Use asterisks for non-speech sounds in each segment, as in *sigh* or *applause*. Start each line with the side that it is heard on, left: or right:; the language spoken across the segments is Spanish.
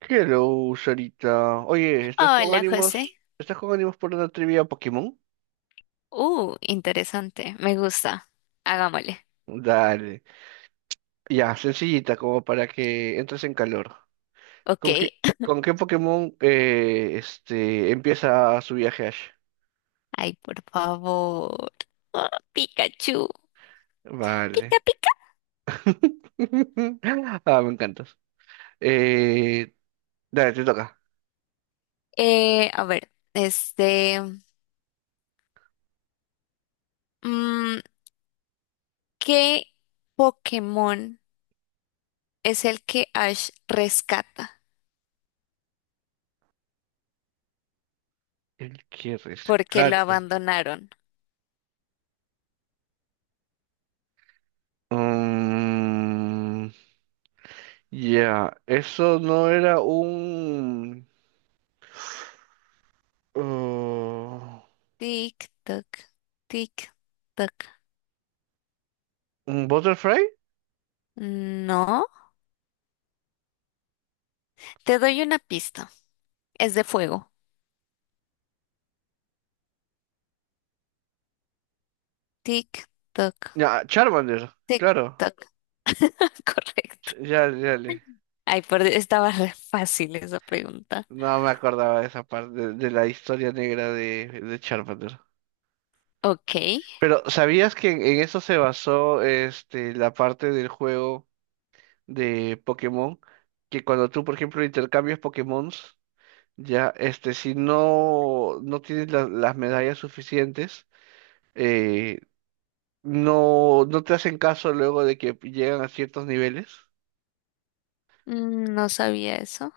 right: Hello, Sarita. Oye, ¿estás con
left: Hola,
right: ánimos?
left: José.
right: ¿Estás con ánimos por una trivia Pokémon?
left: Interesante. Me gusta. Hagámosle.
right: Dale. Ya, sencillita, como para que entres en calor.
left: Ok.
right: ¿Con qué,
left: *laughs*
right: con qué Pokémon empieza su viaje Ash?
left: Ay, por favor. Oh, Pikachu. Pica,
right: Vale.
left: pica.
right: *laughs* Ah, me encantas. Eh, Dale, te toca.
left: A ver, este. mm, ¿Qué Pokémon es el que Ash rescata?
right: El que
left: Porque lo
right: rescata.
left: abandonaron.
right: Mm, ya, eso no era uh,
left: Tic, toc, tic, toc.
right: ¿un Butterfly?
left: No. Te doy una pista. Es de fuego. Tic, toc,
right: Ya, Charmander,
left: tic,
right: claro.
left: toc. *laughs* Correcto.
right: Ya, ya le.
left: Ay, por... Dios, estaba re fácil esa pregunta.
right: No me acordaba de esa parte de la historia negra de Charmander.
left: Ok,
right: Pero, ¿sabías que en eso se basó este la parte del juego de Pokémon? Que cuando tú, por ejemplo, intercambias Pokémon, ya, este, si no, no tienes las medallas suficientes, eh, no, no te hacen caso luego de que llegan a ciertos niveles.
left: mm, no sabía eso.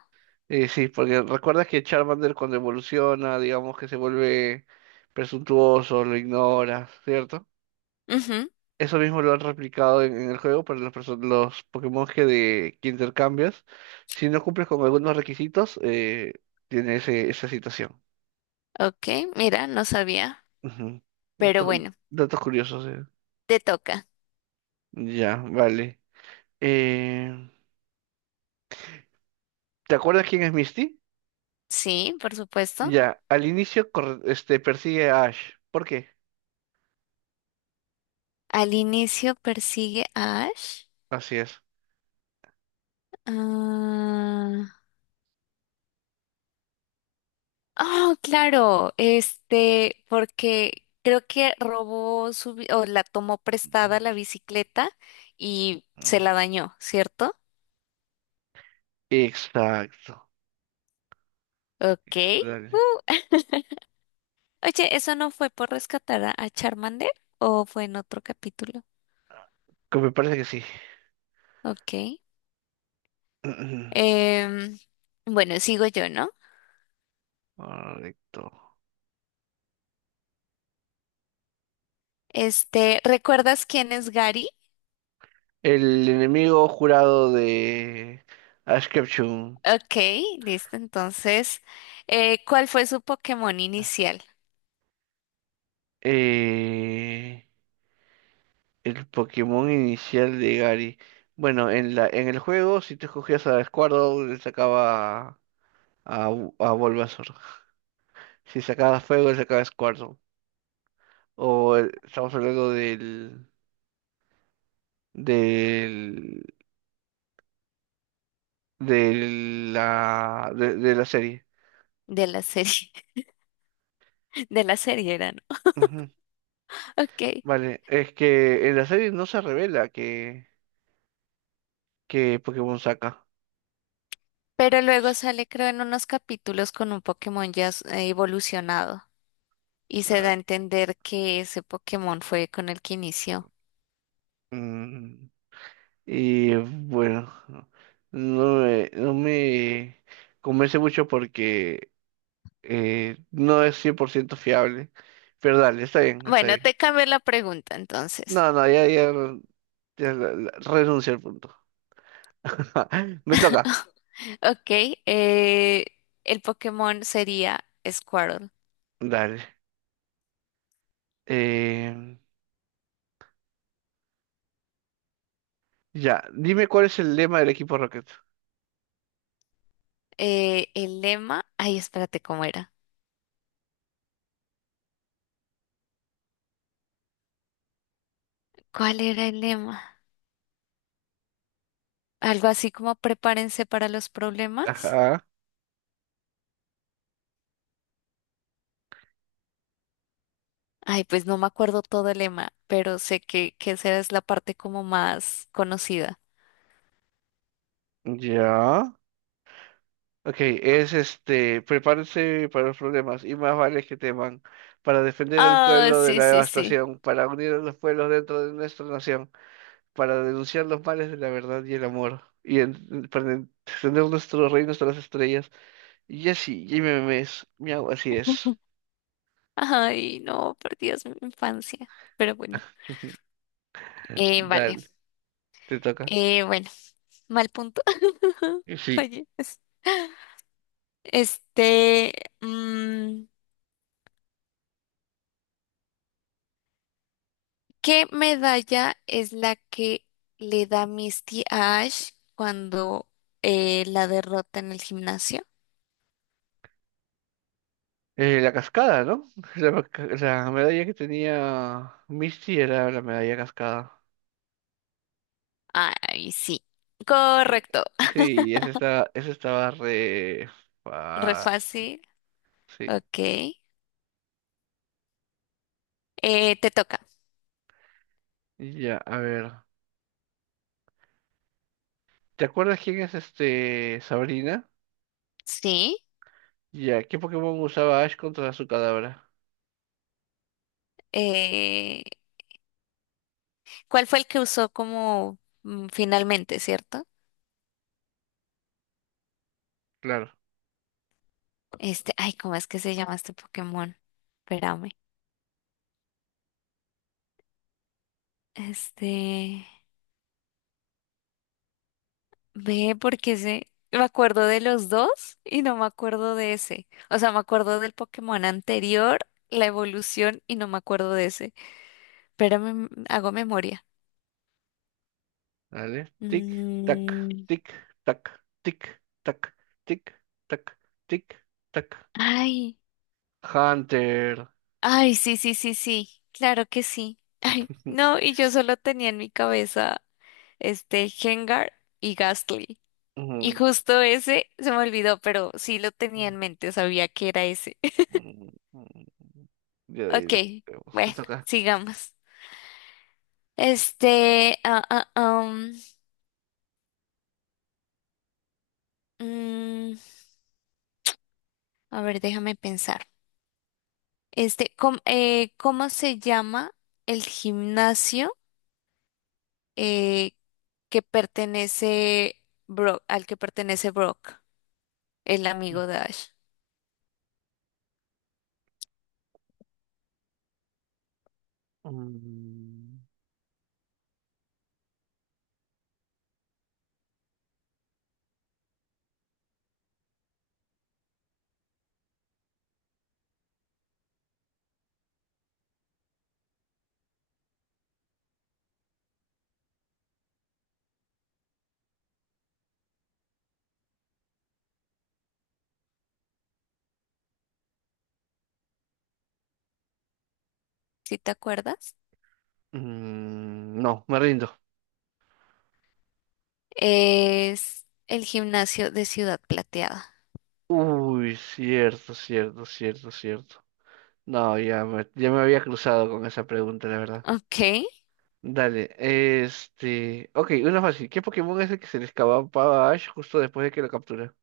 right: Sí, porque recuerdas que Charmander cuando evoluciona, digamos que se vuelve presuntuoso, lo ignora, ¿cierto?
left: Ujú.
right: Eso mismo lo han replicado en el juego para los, los Pokémon que intercambias. Si no cumples con algunos requisitos, tiene ese, esa situación.
left: Ok, mira, no sabía.
right: Ujú.
left: Pero
right: Dato-
left: bueno,
right: Datos curiosos, eh.
left: te toca.
right: Ya, vale. Eh, ¿Te acuerdas quién es Misty?
left: Sí, por supuesto.
right: Ya, al inicio persigue a Ash. ¿Por qué?
left: Al inicio persigue a Ash.
right: Así es.
left: Ah, oh, claro, este, porque creo que robó su, bi- o la tomó
right: Ujú,
left: prestada la bicicleta y
right: ujú.
left: se la dañó, ¿cierto?
right: Exacto.
left: Ok.
right: Dale.
left: uh, Oye, ¿eso no fue por rescatar a Charmander o fue en otro capítulo?
right: Que me parece que sí.
left: Ok.
right: *clears throat*
left: Em, bueno, sigo yo, ¿no?
right: Correcto.
left: Este, ¿recuerdas quién es Gary?
right: El enemigo jurado de Ash Ketchum.
left: Ok, listo. Entonces, ¿cuál fue su Pokémon inicial?
right: Eh, el Pokémon inicial de Gary. Bueno, en la, en el juego, si tú escogías a Squirtle, le sacaba a, a Bulbasaur. *laughs* Si sacabas fuego, le sacaba a Squirtle. Estamos hablando del, del, de de la serie.
left: De la serie, *laughs* de la serie era, ¿no? Ok.
right: Vale, es que en la serie no se revela que Pokémon saca.
left: Pero luego sale, creo, en unos capítulos con un Pokémon ya s- evolucionado y se da
right: Ah,
left: a entender que ese Pokémon fue con el que inició.
right: mm, y bueno, no me convence mucho porque no es 100% fiable. Pero dale, está bien, está
left: Bueno,
right: bien.
left: te cambio la pregunta entonces.
right: No, no, ya, ya, ya renuncio al punto. *laughs* Me toca.
left: Ok, eh, el Pokémon sería Squirtle.
right: Dale. Eh, ya, dime cuál es el lema del equipo Rocket.
left: El lema, ay, espérate, ¿cómo era? ¿Cuál era el lema? Algo así como prepárense para los problemas.
right: Ajá,
left: Ay, pues no me acuerdo todo el lema, pero sé que esa es la parte como más conocida.
right: ya. Ok, es este, prepárense para los problemas y más vale que teman para defender al
left: Ah,
right: pueblo de
left: sí,
right: la
left: sí, sí.
right: devastación, para unir a los pueblos dentro de nuestra nación, para denunciar los males de la verdad y el amor para extender nuestro reino hasta las estrellas. Y así, y me memes, miau, así es.
left: *laughs* Ay, no, perdidas mi infancia. Pero bueno, vale.
right: Dale, te toca.
left: Bueno, mal punto. *laughs*
right: Sí,
left: Oye, este, mm, ¿qué medalla es la que le da Misty a Ash cuando la derrota en el gimnasio?
right: la cascada, ¿no? *laughs* La, la medalla que tenía Misty era la medalla cascada.
left: Ay, sí.
right: Eh,
left: Correcto.
right: Sí, ese estaba re
left: *laughs* Re
right: fácil.
left: fácil.
right: Sí.
left: Ok. Te toca.
right: Y ya, a ver. ¿Te acuerdas quién es este Sabrina?
left: Sí.
right: Ya, ¿qué Pokémon usaba Ash contra su cadáver?
left: Eh, ¿Cuál fue el que usó como finalmente, cierto?
right: Claro.
left: Este, ay, ¿cómo es que se llama este Pokémon? Espérame. Este, ve porque se, me acuerdo de los dos y no me acuerdo de ese. O sea, me acuerdo del Pokémon anterior, la evolución y no me acuerdo de ese. Espérame, m- hago memoria.
right: Dale. Tic, tac,
left: Mm,
right: tic, tac, tic, tac, tic, tac, tic, tac.
left: ay,
right: Hunter.
left: ay, sí, sí, sí, sí. Claro que sí. Ay,
right: *laughs*
left: no, y yo solo tenía en mi cabeza este Gengar y Gastly. Y
right: Mm,
left: justo ese se me olvidó, pero sí lo tenía
right: mm,
left: en mente, sabía que era ese. *laughs*
right: mm, mm. Ya, de ahí lo
left: Ok,
right: vemos. Te
left: bueno,
right: toca.
left: sigamos. Este, ah, ah, am, mm, a ver, déjame pensar. Este, com- ¿cómo se llama el gimnasio eh, que pertenece Brock, al que pertenece Brock, el amigo de Ash?
right: Mm,
left: ¿Sí te acuerdas?
right: mm, no, me rindo.
left: Es el gimnasio de Ciudad Plateada.
right: Uy, cierto, cierto, cierto, cierto. No, ya me había cruzado con esa pregunta, la verdad.
left: Ok.
right: Dale, este... Ok, una fácil. ¿Qué Pokémon es el que se le escapaba a Ash justo después de que lo captura?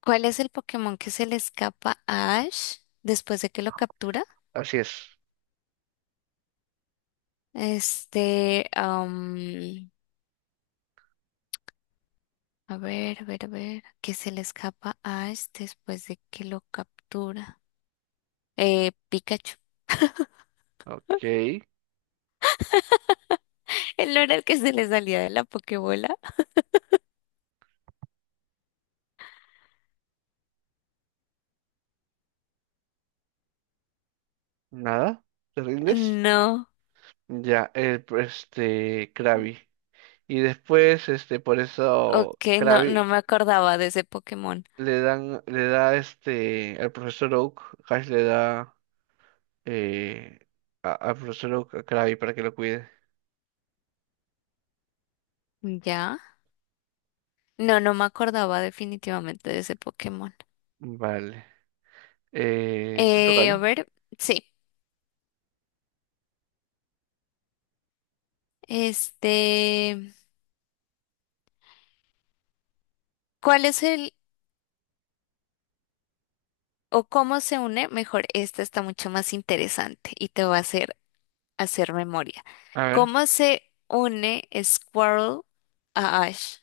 left: ¿Cuál es el Pokémon que se le escapa a Ash después de que lo captura?
right: Así es.
left: Este, am, a ver, a ver, a ver, que se le escapa a Ash después de que lo captura. Pikachu.
right: Ok,
left: *laughs* ¿El no era el que se le salía de la Pokébola?
right: nada. ¿Te rindes?
left: No.
right: Ya, el, este, Krabby. Y después, este, por eso
left: Ok, no, no
right: Krabby
left: me acordaba de ese Pokémon.
right: le dan, le da, este, al profesor Oak, Ash le da, eh, al profesor Oak a Krabby para que lo cuide.
left: ¿Ya? No, no me acordaba definitivamente de ese Pokémon.
right: Vale. Te toca,
left: A
right: ¿no?
left: ver, sí. Este, ¿cuál es el o cómo se une, mejor, esta está mucho más interesante y te va a hacer memoria.
right: A ver.
left: ¿Cómo se une Squirrel a Ash?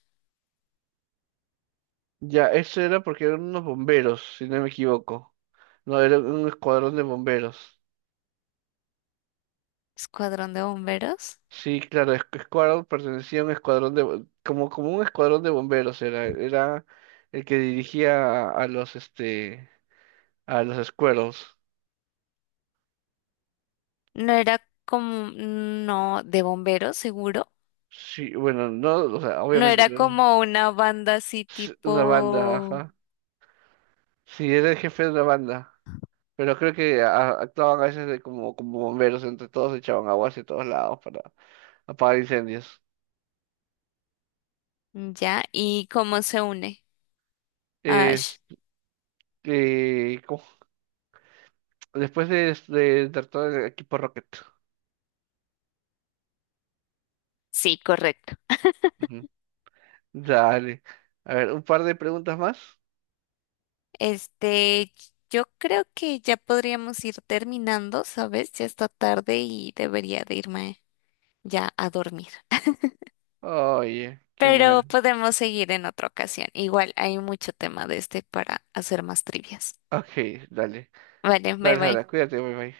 right: Ya, eso era porque eran unos bomberos, si no me equivoco. No, era un escuadrón de bomberos.
left: ¿Escuadrón de bomberos?
right: Sí, claro, escuadrón pertenecía a un escuadrón de... como, como un escuadrón de bomberos era. Era el que dirigía a los, este... a los Squirrels.
left: No era como, no, de bomberos, seguro.
right: Sí, bueno, no, o sea,
left: No
right: obviamente
left: era
right: no era
left: como una banda así
right: una banda,
left: tipo,
right: ajá. Sí, era el jefe de una banda. Pero creo que actuaban a veces de como, como bomberos, entre todos echaban agua hacia todos lados para... apagar incendios.
left: ya, ¿y cómo se une a
right: Es-
left: Ash?
right: ¿Cómo? Después de todo equipo Rocket.
left: Sí, correcto.
right: Ujú. Dale. A ver, un par de preguntas más.
left: Este, yo creo que ya podríamos ir terminando, ¿sabes? Ya está tarde y debería de irme ya a dormir.
right: Oye, qué
left: Pero
right: mal.
left: podemos seguir en otra ocasión. Igual hay mucho tema de este para hacer más trivias.
right: Ok, dale.
left: Vale, bye
right: Dale, Sara,
left: bye.
right: cuídate, bye bye.